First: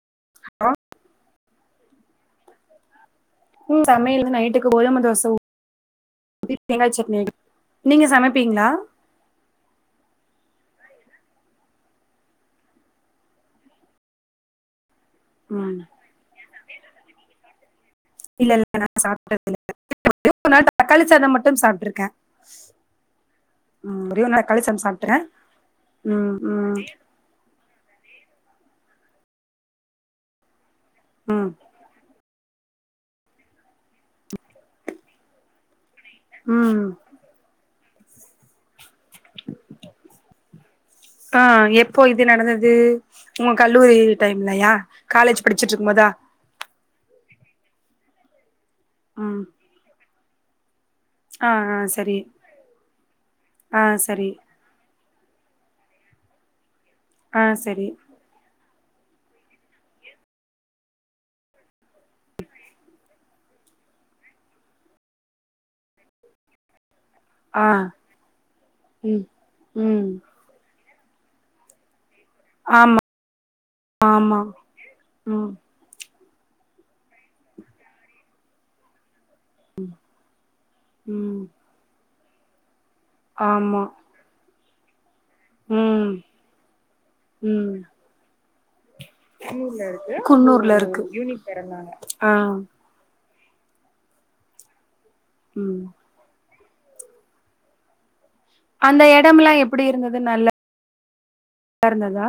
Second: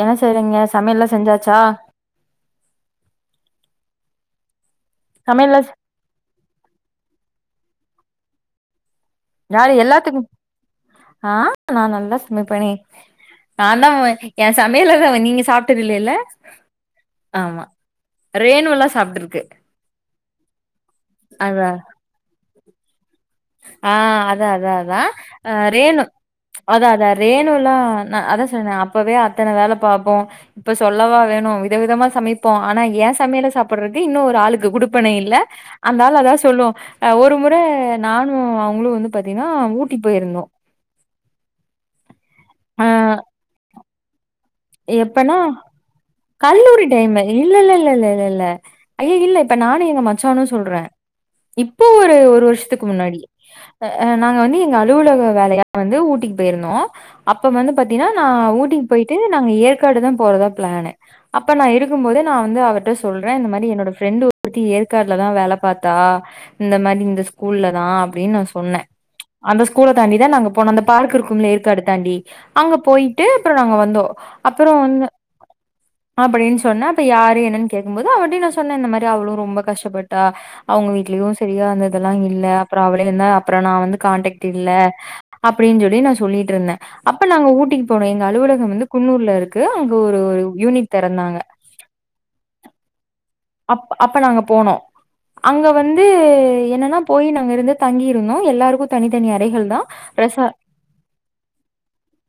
என்ன செய்றீங்க ஆ சமயல்லா செஞ்சாச்சா ம் சமையல் வந்து நைட்டுக்கு கோதும தோச சமையல்ல [inaudible] தேங்காச் சட்னி நீங்க சமப்பீங்களா நா‌ எல்லாத்துக்கு ஆஹ் நா நல்லா சமைப்பனே நா தா ஏ சமையல்ல தா நீங்க ம் சாப்ட்டதில்லேல்ல ஆமா இல்ல இல்ல ரேணுல்லா நா சாப்ட்ருக்கு சாப்ட்டது இல்ல ஒரே ஒரு நாள் தக்காளி சாதம் மட்டும் சாப்ட்ருக்க ஆஹ் அதா அதா‌ அதா சாப்ட்டே ஆஹ் ரேணு ம் ம் அதா‌ அதா ரேணுலா நா அதா சொல்றனே அப்பவே அத்தன வேல பாப்போ இப்ப சொல்லவா ம் வேணு விதவிதமா சமை ப்போ ஆனா ஏ சமையல சாப்புட்றதுக்கு இன்னு ஒரு ஆளுக்கு குடுப்பனை இல்ல அந்தாள் அதா சொல்லு ம் அஹ் ஒரு முற நானு அவ் அவுங்களு வந்து பாத்தீங்கன்னா ஊட்டி போயிருந்தோ ஆஹ் எப்போ இது நடந்தது ஆ உங்க கல்லூரி டைம்லயா எப்பனா காலேஜ் படிச்சிட்ருக்கும் போதா இல்லல்லல்லல்லல்லல்ல ஐய இல்ல ம் இப்ப நானு எங்க மச்சானு சொல்ற ஆ ஆ இப்போ ஒரு சரி ஒரு வருஷத்துக்கு முன்னாடி ஆ நாங்க வந்து எங்க அலுவலக வேலையா வந்து ஊட்டிக்கு போய்ருந்தோ ஆ அப்ப வந்து சரி பாத்தீங்கன்னா நா ஊட்டிக்கு போய்ட்டு நாங்க ஏற்காடு தா போறதா ப்ளானு அப்ப நா இருக்கும் போதே நா வந்து அவர்ட்ட சொல்றே இந்த மாரி என்னோட ஃப்ரெண்டு ஒருத்தி ஏற்காட்லதா வேல பாத்தா இந்த மாரி இந்த ஸ்கூல்ல ஆ தா அப்டின் நா சொன்ன ம் அந்த ஸ்கூல்ல ம் தாண்டிதா நாங்க போனோமே பார்க் இருக்கும்ல ஏற்காடு தாண்டி அங்க ஆமா போய்ட்டு அப்றோ நாங்க வந்தோ ஆமா அப்பறோ வந்து ம் அப்டின் சொன்ன அப்ப யாரு என்னன்னு கேடக்கும் போது அவுங்கட்டயு நா சொன்ன இந்த மாரி அவளு ரொம்ப கஷ்டப்பட்டா அவுங்க வீட்லயு ம் சரியா அந்த இதல்லா இல்ல அப்றோ அவளே இருந்தா அப்பறோ நா ஆமா வந்து கான்டாக்ட் இல்ல அப்படின் சொல்லி ம் நா சொல்லிட்ருந்த அப்ப நாங்க ம் ஊட்டிக்கு போனோ எங்க அலுவலகம் வந்து குன்னூர்ல இருக்கு அங்க ஒரு ஒரு குன்னூர்ல யூனிட் இருக்கு தொறந்தாங்க ஆ அப் அப்ப நாங்க போனோ அங்க ம் வந்து என்னன்னா போயி நாங்க இருந்து தங்கி இருந்தோ எல்லாருக்கு அந்த தனித்தனி எடம்லா அறைஹள் தா ரெசா லார்ந்ததா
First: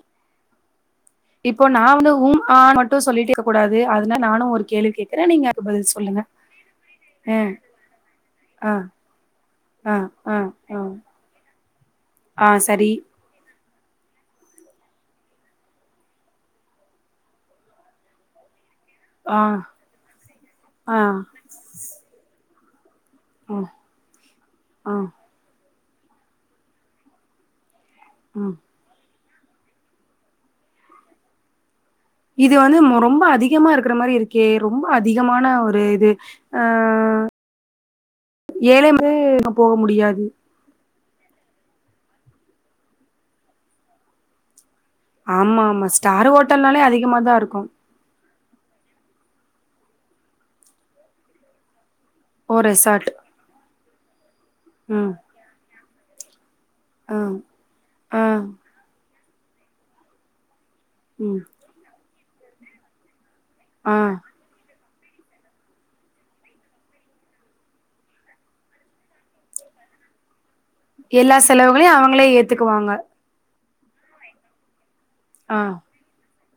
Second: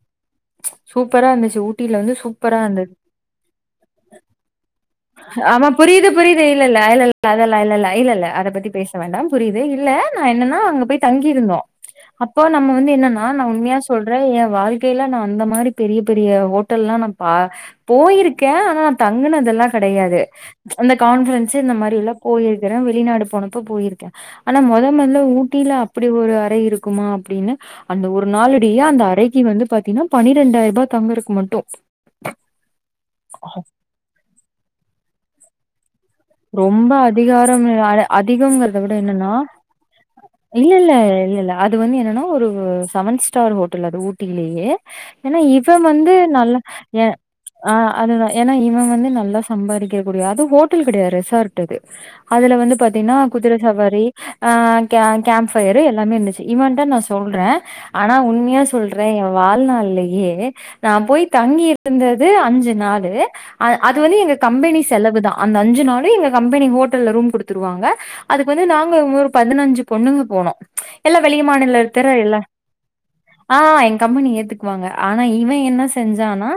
சூப்பரா இருந்துச்சு இப்போ நா ஊட்டில வந்து உம் ஆ சூப்பரா இருந்தது மட்டு சொல்லிட்டே இருக்க கூடாது அதனால நானு ஒரு கேள்வி கேக்ற நீங்க அதுக்கு பதில் சொல் இது புரியுது இல்லல்ல இல்லல்ல அதல்லா இல்லல்ல இல்லல்ல அத பத்தி ஆ பேச வேண்டாம் புரிது இல்ல ஆ நா ஆ என்னன்னா ஆ அங்க போய் தங்கியிருந்தோ அப்போ ஆ நம்ம சரி வந்து என்னன்னா நா உண்மையா சொ சொல்றே என் வாழ்க்கைல நா அந்த மாரி பெரிய பெரிய ஹோட்டல்லா நா பா போயிருக்க ஆனா நா ஆ தங்குனதல்லா கடையாது அந்த ஆ கான்ஃபரன்சி இந்த மாரிலா போயிருக்குற விட் வெளிநாடு ஆ போனப்ப போயிருக்க ஆனா மொத ஆ மொதல்ல ஊட்டில அப்டி ஒரு அறை இருக்குமா அப்டின்னு அந்த ஒரு ம் நாளிடையே அந்த அறைக்கு வந்து பாத்தீங்கன்னா பனிரெண்டாயரூபா தங்கறக்கு மட்டு இது வந்து மொ ரொம்ப அதிகமா இருக்கற மாரி இருக்கே ரொம்ப அதிகமான ஒரு இது ரொம்ப அதிகாரம் அதிகங்கறத ஏழை விட வந்து என்னன்னா அங்க போக முடியாது இல்லல்ல இல்லல்ல அது வந்து என்னன்னா ஒரு செவன் ஸ்டார் ஹோட்டல் அது ஊட்டிலயே ஏன்னா ஆமா இவ ஆமா வந்து ஸ்டார் நல்லா ஹோட்டல்னாலே எ அதிகமா தா இருக்கு அ அது ஏன்னா இவ வந்து நல்லா சம்பாதிரக்க கூடிய அது ஹோட்டல் கெடையாது ரெசார்ட் அது ஓ அதுல வந்து ரெசார்ட் பாத்தீனா குதிர சவாரி அ ம் கேம் கேம்ப் ஃபயரு எல்லாமே இருந்துச்சு இவன்ட்ட நா ம் சொல்ற ஆனா ஆ உண்மையா சொல்ற எ வாழ்நாள்லயே நா போய் ம் தங்கி இருந்தது அஞ்சு நாளு அ ஆ அது வந்து எங்க கம்பெனிஸ் செலவு தா அந்த அஞ்சு நாள் எங்க கம்பெனி ஹோட்டல்ல ரூம் குடுத்துருவாங்க அதுக்கு வந்து நாங்க ஒரு பதினஞ்சு பொண்ணுங்க போனோ எல்லா வெளிய மாநில செலவுகளையு தெர அவங்களே எல்லா ஏத்துக்குவாங்க அ எங்க கம்பனி ஏத்துக்குவாங்க ஆனா இவ ஆ என்ன செஞ்சான்னா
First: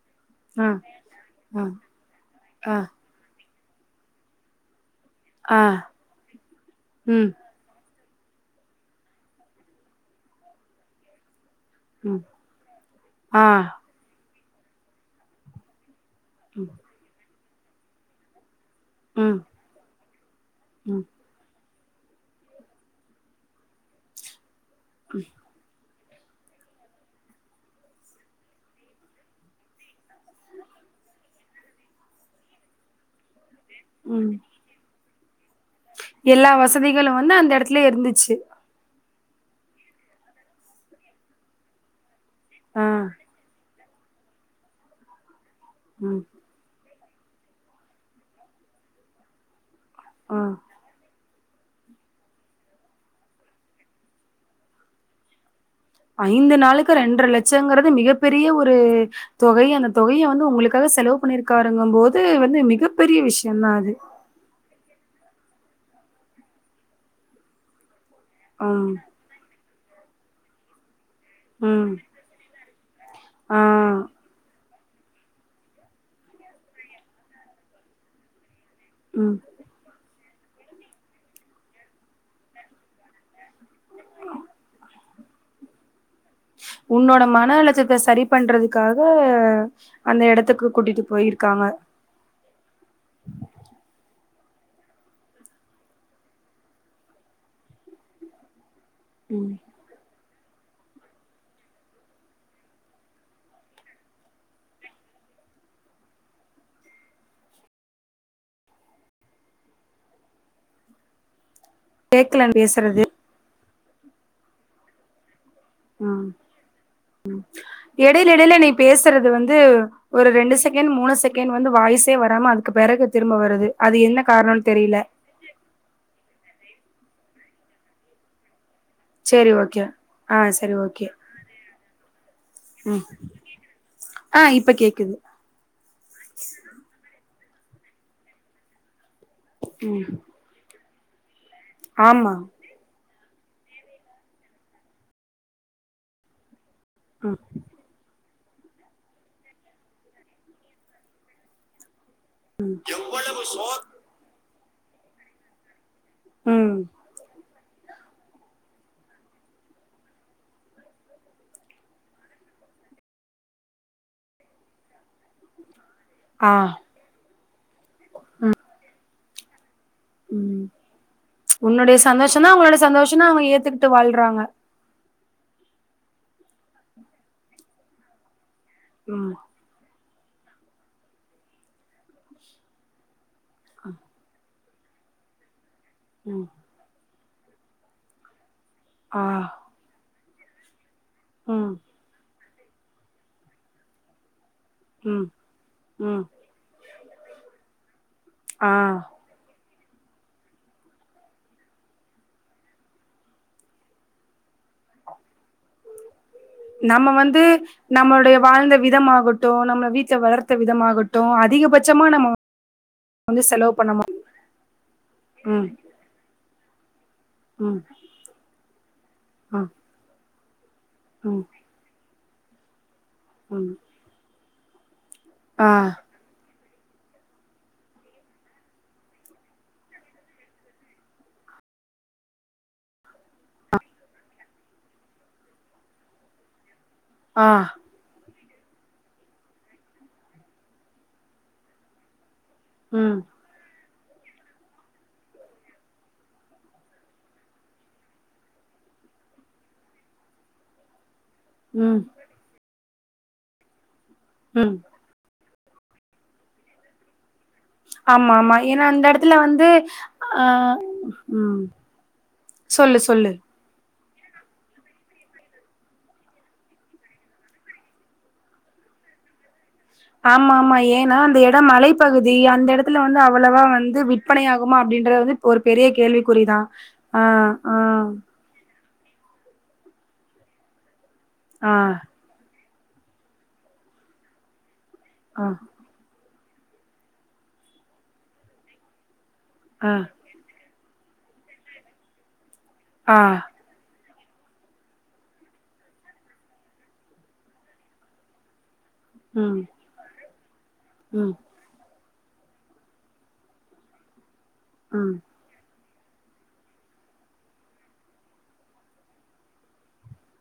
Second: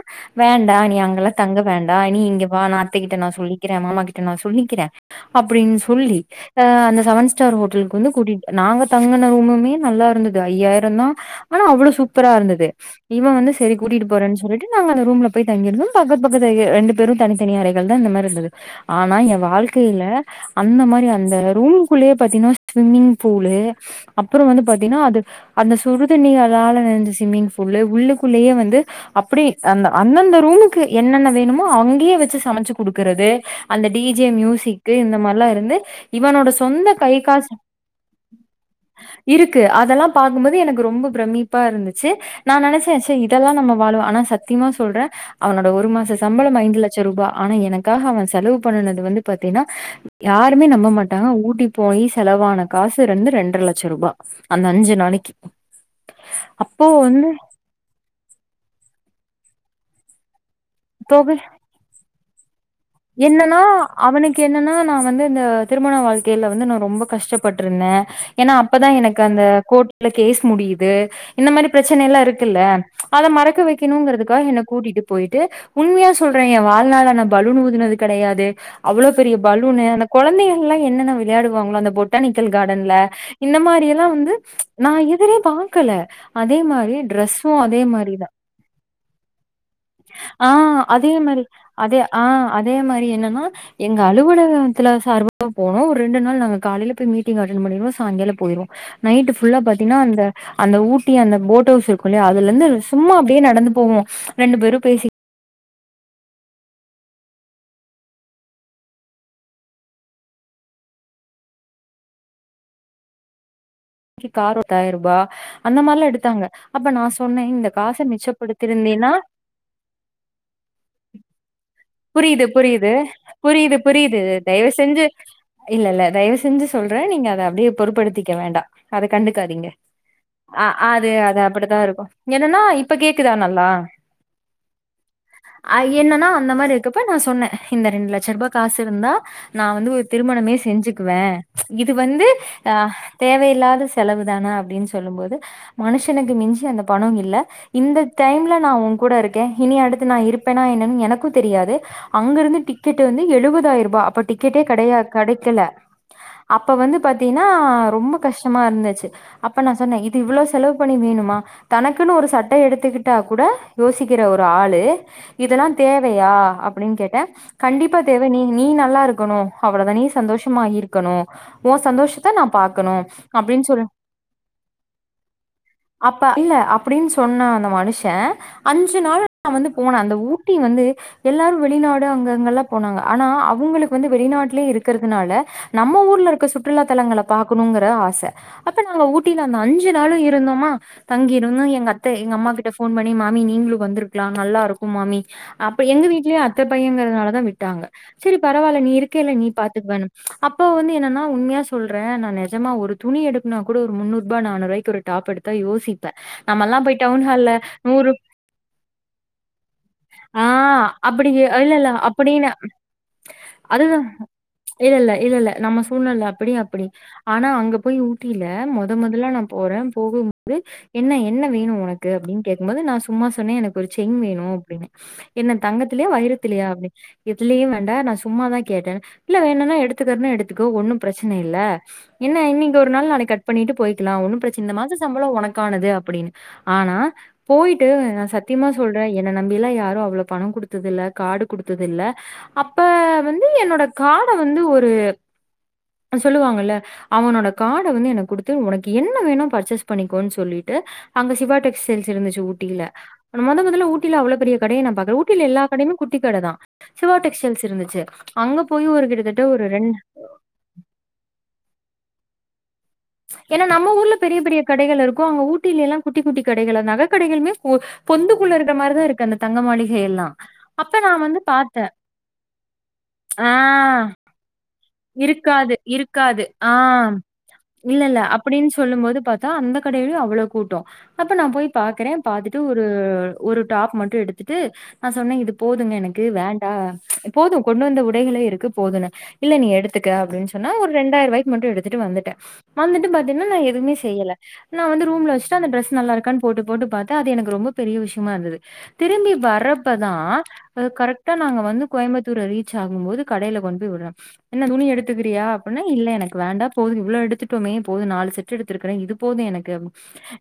ஆ வேண்டா நீ அங்கெல்லா தங்க ஆ வேண்டா நீ இங்க வா ஆ நா அத்தைகிட்ட நா சொல்லி க்கிறே மாமா கிட்ட நா சொல்லிக்கிறே ஆ அப்டின் சொல்லி அ அந்த ம் செவன் ஸ்டார் ஹோட்டல் வந்து கூட்டிட் நாங்க தங்கன ரூமுமே நல்லா இருந்தது ஐயாயிரந்தா ஆனா அவ்ளோ ம் சூப்பராருந்தது இவ ஆ வந்து சரி கூட்டிட்டு போறன் சொல்ட்டு நாங்க அந்த ரூம்ல போய் தங்கிருந்தோ பக்கத்து பக்கத்து அ ரெண்டு பேரு தனித்தனி அறைகள் தா இந்த மாரி இருந்தது ஆனா எ ம் வாழ்க்கையில அந்த ம் மாரி அந்த ரூம் குள்ளயே பாத்தீனா ஸ்விம்மிங் ஃபூலு அப்புற வந்து பாத்தீனா அது அந்தஸ் சுடுதண்ணியாளால நெறஞ்ச ஸ்விம்மிங் ஃபூலு உள்ளுக்குள்ளேயே வந்து அப்டி அந்த அந்தந்த ரூமுக்கு என்னென்ன வேணுமோ அங்கயே வெச்சு சமைச்சு குடுக்கறது அந்த டிஜே ம் மியூசிக்கு இந்த மாரிலா இரு ந்து இவனோட எல்லா சொந்த வசதிகளு வந்து அந்த கைகாசு எடத்துல இருந்துச்சு இருக்கு அதெல்லா பாக்கு போது எனக்கு ரொம்ப பிரமிப்பா இருந்துச்சு நா ஆ நெனைச்சே ச இதெல்லா நம்ம வாலுவே ஆனா சத்தியமா சொல்றே அவனோட ஒரு மாச ம் சம்பள ஐந்து லட்ச ரூபா ஆனா எனக்காக அவ செலவு பண்ணுனது வந்து பாத்தீனா ஆ யாருமே நம்ப மாட் த ஊட்டி போய் செலவான காசு ரெண்டு ரெண்டர லட்சரூபா அந்த அஞ்சு நாளைக்கு ஐந்து அப்போ நாளுக்கு ரெண்ட்ற வந்து லட்சங்கிறது மிகப் பெரிய ஒரு தொகை அந்த தொகைய வந்து உங்களுக் க்காக செலவு தொக பண்ணியிருக்காருங்க போது வந்து மிக் என்னன்னா அவனுக்கு என்னன்னா நா வந்து இந்த திருமண வாழ்க்கையில வந்து நா ரொம்ப கஷ்டப்பட்டுருந்தே ஏன்னா அப்பதா ம் எனக்கு அந்த கோர்ட்ல கேஸ் முடியுது இந்த மாரி ம் பிரச்சனை எல்லா இருக்குல்ல அத ஆ மறக்க வைக்கணுங்கிறதுக்காக என்ன கூட்டிட்டு போயிட்டு உண்மையா சொல்ற ஏ வாழ்நாள்ல நா பலூன் ஊதுனது கெடையாது அவ்ளோ பெரிய ம் பலூன்னு எனக் கொழந்தைகள் எல்லா என்னென்ன வெளையாடுவாங்களோ அந்த பொட்டானிக்கல் கார்டன்ல இந்த மாரி எல்லா வந்து நா இப் எதிரே பாக்கல அதே மாரி உன்னோட டரெஸ்ஸு மன அதே அழுத்தத்த மாரி சரி தா பண்றதுக்காக அந்த அ எடத்துக்கு கூட்டிட்டு அதே மாரி ரி போயிருக்காங்க அதே அ அதே மா மாரி என்னன்னா எங்க அலுவலகத்தில சார்ப போனோ ஒரு ரெண்டு நாள் நாங்க காலைல போய் மீட்டிங் அட்டென் பண்ணிருவோ சோ அங்கெல்லா போயிருவோ நைட் ம் ஃபுல்லா பாத்தீனா அந்த அந்த ஊட்டி அந்த போட் ஹவுஸ் இருக்கு இல்லையா அதுல இருந்து சும்மா அப்டியே நடந்து போவோ ரெண்டு பேரு பேசி கேக்கல பேசுறது க்கு கார் பத்தாயிருபா அந்த மாரிலா ம் எடுத்தாங்க அப்ப நா சொன்னே இந்த காச எடையில எடையில நீ மிச்சப்படுத்திருந்தீன்னா பேசுறது வந்து ஒரு செகண்ட் மூணு செகண்ட் வந்து வாய்ஸ் புரியுது புரியுது புரியுது என்ன புரியுது காரணம்னு தயவு தெரியல. செஞ்சு இல்ல இல்ல தயவு செஞ்சு சொல்றே நீங்க அத அப்டியே பொருபடுத்திக்க வேண்டா அத சரி கண்டுக்காதீங்க ஓகே. ஆ அ சரி ஓகே. அது அது அப்படித்தா இருக்கு என்னன்னா இப்ப ம். கேக்குதா நல்லா ஆ இப்ப கேக்குது. அ என்னன்னா அந்த மாரி இரு நா சொன்னே இந்த ரெண்டு லட்ச ரூபா காசு இருந்தா நா வந்து ஒரு ம். திருமணமே செஞ்சுக்குவே இது வந்து ஆமா. அ தேவையில்லாத செலவு தான அப்டின் சொல்லு போது மனுஷனுக்கு மிஞ்சி அந்த பணம் இல்ல ம். இந்த டைம்ல நா உங்கூட இருக்கே இனி அடுத்து நா இருப்பேன்னா என்னன்னு எனக்கு தெரியாது அங்கருந்து டிக்கெட் வந்து எழுவதாயிர் ரூபாய் அப்ப டிக்கெட்டே கடையா கடைக்கல்ல அப்ப ம். வந்து பாத்தீங்ன்னா ரொம் ரொம்ப கஷ்டமாருந்துச்சு அப்ப நா சொன்னே இது இவ்ளோ செலவு பணி வேணுமா தனக்குன்னு ஒரு சட்டையே எடுத்துக்கிட் டா கூட யோசிக்கிற ஒரு ஆளு இதெல்லா தேவையா ஆ. அப் ட கண்டிப்பா தேவ நீ நீ நல்லா இருக்கணு அவ்ளோ தா நீ சந்தோஷமா ம். இருக்கணு ஓ உன்னுடைய சந்தோஷத்த சந்தோஷம் நா தான் அவங்களோட பாக்கணு சந்தோஷம்னு அவங்க அப்டின்னு சொல் ஏத்துக்கிட்டு வாழ்றாங்க. அப்ப அல்ல அப்புடின் சொன்ன அந்த மனுஷ அஞ்சு நாள் ம். நா வந்து போன அந்த ஊட்டி வந்து எல்லாரு வெளிநாடு அங்க இங்கல்லா போனாங்க ஆனா அவுங்களுக்கு வந்து வெளிநாட்லேயே இருக்கறதுனால நம்ம ஊர்லருக்க ம். சுற்றுலா தலங்கள பாக்கணுங்கற ஆச அப்ப நாங்க ஆ. ஊட்டியில அந்த அஞ்சு நாளு இருந்தோமா தங்கிருந்து ம். எங்க அத்த எங்க அம்மா கிட்ட போன் பண்ணி மாமி நீங்குளு வந்துருக்லா நல்லாருக் கும் மாமி ம். அப்ப எங்க ம். வீட்லே அத்த பையங்கறதுனால தா விட்டாங்க செரி ஆ. பரவால்ல நீ இருக்கேல்ல நீ பாத் எடுத்துக்லான்னு அப்போ வந்து என்னன்னா உண்மையா சொல்றே நா நெஜமா ஒரு துணி எடுக்னா கூட ஒரு முன்னூறு ரூபாய் நானூறு கைக்கு ஒரு டாப்பெடுத்தா யோசிப்பே நம்ம வந்து நம்மளுடைய வாழ்ந்த விதமாகட்டு நம்மள வீட்ல வளர்த்த விதமாகட் அப்பிடியே அல்லல்ல அப்படின்னு வந்து செலவு பண்ண மா [inaudible] இல்லெல்ல இல்லெல்ல நம்ம சூழ்நெல அப்டி அப்டி ஆனா அங்க ம். போய் ஊட்டில மொத மொதல்ல நா போ ம். போறே போக போம்போது என்ன ம். என்ன வேணு ஒனக்கு அப்டின்னு கேக்கும்போது நா சும்மா சொன்னே ம் எனக்கு ஒரு ஜெயின் வேணு அப்டின்னே என்ன ஆ தங்கத் எடுத்துலையா அப்டின் எதுலியு வேண்டா நா சும்மா தா கேட்டே இல்ல வேணான்னா எடுத்துக்கறதுன்னா எடுத்துக்கோ ஒன்னும் பிரச்சன னைல்ல என்ன இன்னிக்கி ஒரு நாள் நாளை கட் பண்ணிட்டு போயிக்கலா ஒன்னு பிரச்சன இந்த மாசோ சம்பளோ உனக்கானது அப்பிடின்னு ஆனா ஆ போயிட்டு நா சத்தியமா சொல்றே என்ன நம்பிலா யாரு அவ்ளோ பணோ குடுத்து ததில்ல கார்டு குடுத்ததில்ல அப்ப ம் வந்து என்னோட கார்ட வந்து ஒரு அ சொல்லுவாங்கல்ல அவனோட கார்ட வந்து எனக் குடுத்து ஒனக்கு என்ன வேன்னோ பர்ச்சேஸ் பண்ணிக்கோன் சொல்லிட்டு அங்க சிவா ம் டெக்ஸ்டைல்ஸ் இருந்துச்சு ஊட்டியில மொத மொதல ஊட்டில அவ்ளோ பெரிய ம் கடைய நா பாக்ல ஊட் ட்டில எல்லா கடையுமே குட்டி கட தா சிவா டெக்ஸ்ட் டைல்ஸ் இருந்துச்சு ஆமா ஆமா அங்க ஏன்னா போய் அந்த ஒரு எடத்துல கிட்டத்தட்ட ஒரு வந்து ரெண் ஆ ம் சொல்லு சொல்லு நம்ம ஊர்ல பெரிய பெரிய கடைகள் இருக்கு அங்க ஊட்டிலெல்லா குட்டி குட்டி கடைகள் நக கடைகள்மே பொ பொந்துக்குள்ள இருக்கற மாரிதா இருக் அந்த தங்கமாளிக் ஆமா ஆமா ஏன்னா அந்த எடம் மலைப்பகுதி அந்த எடத்துல வந்து ஆ அவ்ளோவா வந்து விற்பனையா குமா அப்டின்றது வந்து ஒரு இருக்காது, பெரிய இருக்காது. கேள்விக்குறிதா ஆ ஆ சொல்லும் போது பாத்தா அந்த கடையிலையு அவ்ளோ கூட்டோ அப்ப நா போய் ஆ பாக்கறே பாத்துட் துட் ஒரு ஒரு டாப் மட்டு எடுத்துட்டு நா சொன்னே ஆ இது போதுங்க எனக் கு வேண்டா போது கொண்டு வந்த உடைகளே இருக்கு போதுன்ன இல்ல நீ ஆ எடுத்துக்க அப்டின்னு சொன்னா ஒரு ரெண்டாயிர ரூவாய்க்கு மட்டு எடுத்துட்டு வந்துட்ட வந்துட்டு ஆ பாத்தீங்ன்னா நா எதுவுமே செய்யல நா வந்து ரூம்ல வச்சுட்டு அந்த ட்ரெஸ் நல்லாருக்காற் போட்டு போட்டு பாத்தா அது எனக்கு ரொம்ப பெரிய விஷ்யமாருந்தது திரும்பி ம் வரப்பதா அ கரெக்டா ம் நாங்க வந்து கோயம்புத்தூர ரீச்சாகும் போது கடையில கொண்டு போய் உடுற என்ன துணி ம் எடுத்துக்கிறியா அப்புன்னு இல்ல எனக்கு வேண்டா போது இவ்ளோ எடுத்துட்டோமே போது நாலு செட்டு எடுத்துருக்குறே இது போது எனக்கு அப்ட்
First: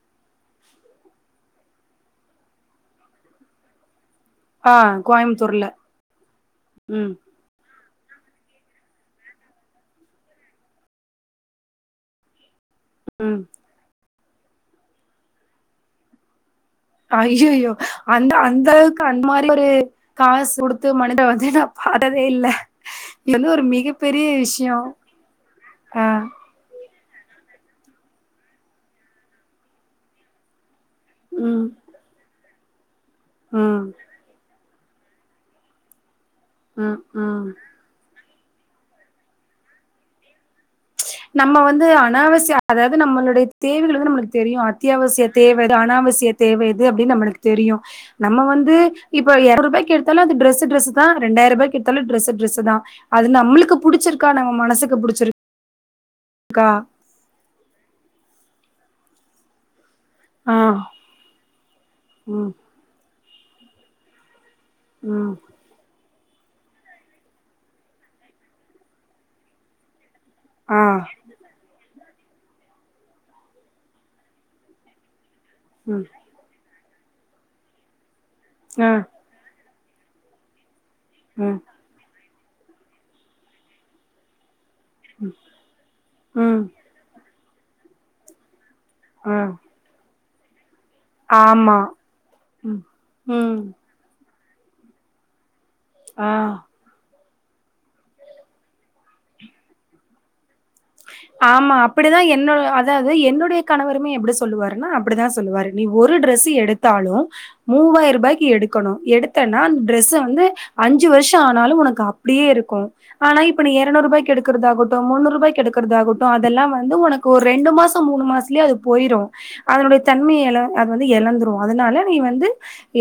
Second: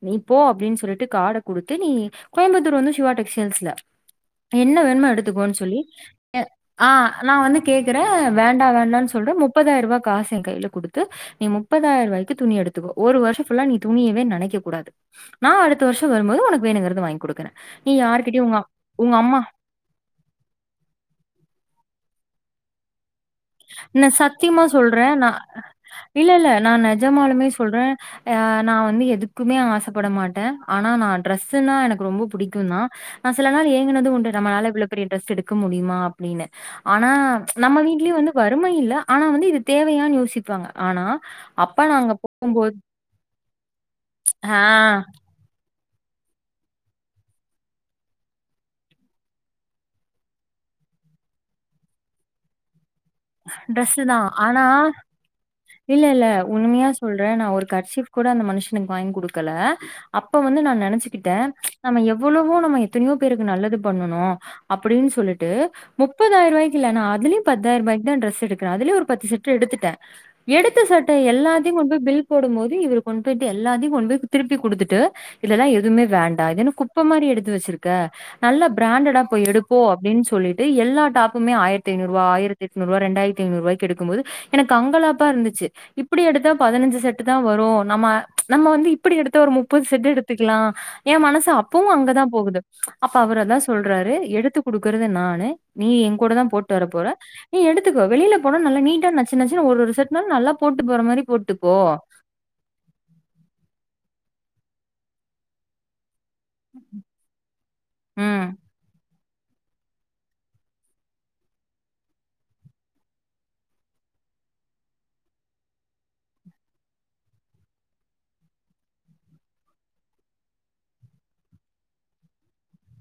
நீப்போ அப்டின்னு சொல்லிட்டு கார்ட குடுத்து நீ கோயம்புத்தூர் வந்து சிவா டெக்ஸ்டைல்ஸ்ல ஆ என்ன வேணுமோ எடுத்துக்கோன் கோயம்புத்தூர்ல சொல்லி எ ஆ ம் நா வந்து கேக்கறே வேண்டா வேண்டான் சொல்ற முப்பதாயிர ரூபா காசு எங்கையில குடுத்து நீ முப்பதாயிர ரூவாய்கி துணி எடு த்துக்கோ ஒரு வருஷோ ஃபுல்லா நீ துணியவே நெனைக்க கூடாது நா அடுத்த வருஷோ வரும்போது உனக் ஐய்யயோ அந்த அந்த அளவுக்கு உங்க அந் அம்மா" மாரி ஒரு காசுகுடுத்து [unintelligible] த்ததே இல்ல இது வந்து ஒரு நா மிகப்பெரிய சத்தியமா விஷயோ சொல்றே நா ஆ இல்லல்ல நானு நஜமாலுமே சொல்றே ஆ நா வந்து எதுக்குமே ஆசைப்பட மாட்டே ஆனா நா ம் டிரஸ்ன்னா எனக்கு ரொம்ப புடிக்குந்தா நா சில நாள் ம் ஏங்குனது உண்டு நம்மளால இவ்ள இப்டி ட்ரஸ் எடுக்க முடியுமா அப்டின்னு ம் ஆனா ம் நம்ம வீட்லயே வந்து வறுமைையில்ல ஆனா வந்து இது தேவையானு யோசிப்பாங்க ஆனா, நம்ம அப்பா வந்து நாங்க அனாவசிய போகும்போது அதாவது நம்மளுடைய தேவைகள் வந்து நம்மளுக்கு தெரியு ஆ அத்தியாவசிய தேவ அனாவசிய தேவ எது அப்டினு நம்மக்கு தெரியு நம்ம வந்து இப்ப இருநூறு ரூபாய் எடுத்தாலு அது டிரெஸ்க்கு ட்ரெஸ் தா ரெண்டாயிர ரூபாய்கு எடுத்தாலு ட்ரெஸ் ட்ரெஸ்சுதா அது நம்மளுக்கு ட்ரெஸ்ஸு தான். புடிச்சிருக்கா நம்ம ஆனா மனசுக்கு புடிச்சிரு இல்ல இல்ல உண்மையா சொல்றே நா ஒரு கர்சிஃப் கூட அந்த மனுஷனுக்கு வாங்கி குடுக்கல அப்ப ஆ வந்து நா நினைச்சுக்கிட்டே நம்ம ம் எவ்வளவோ நம்ம எத்தனையோ பேருக்கு நல்லது பண்ணனு அப்டின்னு ம் சொல்லிட்டு முப்பதாயிர ரூவாய்க்கில்லனா அதுலய பத்தாயிரருவாய்க்கு டிரெஸ் எடுக்கிறே அதுலயு ஒரு பத்து செட் எடுத்துட்ட எடுத்த ஆ சட்டை எல்லாத்தையு கொண்டு போய் பில் போடும் போது இவரு கொண்டு போயிட்டு எல்லாத்தையு கொண்டு போய் திருப்பி குடுத்துட்டு இதெல்லா எதுவுமே ம் வேண்டா இதுன்னு குப்ப மாரி எடுத்து வச்சிருக்க நல்லா ஆ பிராண்டடா போய் எடுப்போ அப்படின் சொல்லிட்டு எல் எல்ல டாபுமே ம் ஆயத்த ஐநூறுவா ஆயிரத்தி எட்நூறுவா ரெண்டாயிரத்து ஐநூறுவாய்க் எடுக்கும் போது எனக்கு அங்கலாப்பா இருந்துச்சு இப்படி எடுத்தா ம் பதினஞ்சு செட்டு தா வரு நம்ம நம்ம வந் இப்படி எடுத்த ஆ ஒரு முப்பது செட்டு எடுத்துக்கலா ஏ மனசு ஆமா அப்பவு அங்கதா போகுது ம் அப்ப அவரதா ம் சொல்றாரு எடுத்து குடுக்கறது நானு நீ எங் ஆ கூடதா போட்டு வர போற நீ எடுத்துக்கோ வெளியில போன நல்லா நீட்டா நச்சுச்சு ஒரு ஒரு செட்னாலு நல்லா போட்டு போற மாரி போட்டு ஆமா போ." அப்படிதா என்னோ அதாவது என்னுடைய கணவர் மே எப்படி சொல்லுவாருன்னா அப்படித்தா சொல்லுவாரு நீ ஒ ஒரு ட்ரெஸ் எடுத்தாலு ம். மூவாய்ரூபாய்க்கு எடுக்கணு எடுத்து த்தனா அந்த டிரெஸ் வந்து அஞ்சு வருஷ ஆனாலு உனக்கு அப்டியே இருக்கு ஆனா இப்ப நீ எரநூறு ரூபாய்க் எடுக்கறதாகட்டு முந்நூறுரூபாய்க் எடுக்க ரதாட்டு அதெல்லா வந்து உனக்கு ஒரு ரெண்டு மாச மூணு மாசலயே அது போயிரு அதனுடைய தன்மைய அது வந்து எழந்துரு அதனால நீ வந்து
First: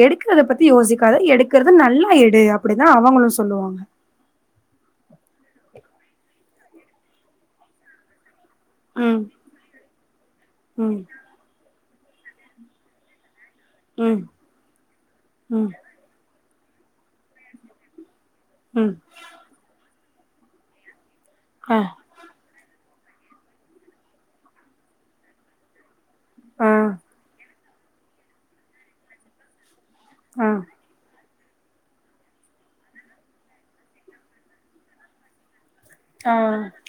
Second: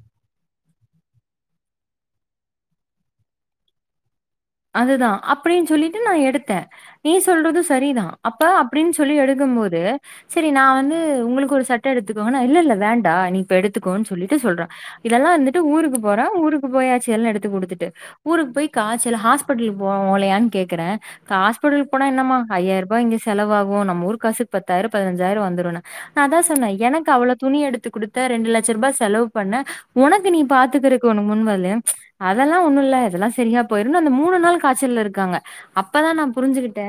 எடுக்கத பத்தி யோசிக்காாத எடுக்கிறது நல்லா எடு அப்டி நா அவங்களு சொல்லுவாங்க அதுதா அப்படின்னு சொல்லிட்டு நா எடுத்தே நீ சொல்றது சரிதா அப்ப அப்படின்னு சொல்லி ம், எடுக்கும் போது சரி நா வந்து ம், உங்களுக்கு ஒரு சட் ட எடுத்துக்கோ இல்ல இல்ல வேண்டா நீ இப்ப எடுத்துக்கோ ம், சொல்லிட்டு சொல்றா இதெல்லா வந்துட்டு ம், ஊருக்கு போறே ஊருக்கு போயட்சி எல்லா எடுத்து குடுத்துட்டு ஊருக்கு போய் ம். காச்சல் ஹாஸ்பிடலு போ ஓலையான்னு கேக்குறே அ, ஹாஸ்பிட்டலு போன என்னம்மா ஐயாயிரரூபா இங்க செலவாகு நம்ம ஊரு காசுக்கு பத்தாயிர பதினஞ்சாயிர வந்துரும்ன நா அதா ஆ, சொன்னே எனக்கு அவ்ள துணி எடுத் த்து குடுத்த ரெண்டு லட்ச ரூபா செலவு பண்ண உனக்கு நீ ஆ. பாத்துக்க உனக்கு முன்வரலைய அதெல்லா ஒன்னு ப்பில்ல இதெல்லா சரியா போயிரு அந்த மூணு நாள் காய்ச்சல்ல இருக்காங்க அப்பதா நா ஆ புரிஞ்சுகிட்டே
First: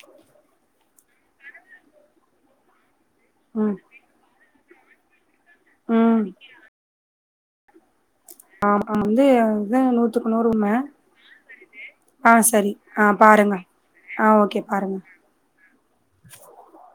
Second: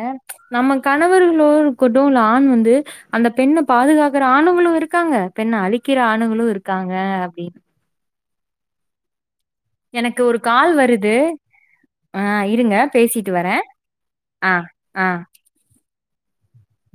நமக்கு கணவர்களோக்கூட்டு உள்ள ஆண் வந்து அந்த பெண்ண ம் பாதுகாக்கற ஆணுங்களு இருக்காங்க பெண்ண அழிக்கிற ம் ஆணுங்களு இருக்காங்க அப்படின் ஆமா வந்து அதா எனக்கு நூத்துக்கு ஒரு நூறு உண்ம கால் வருது. ஆ சரி இருங்க ஆ பேசிட்டு பாருங்க வரேன். ஆ ஓகே பாருங்க ஆ. [inaudible]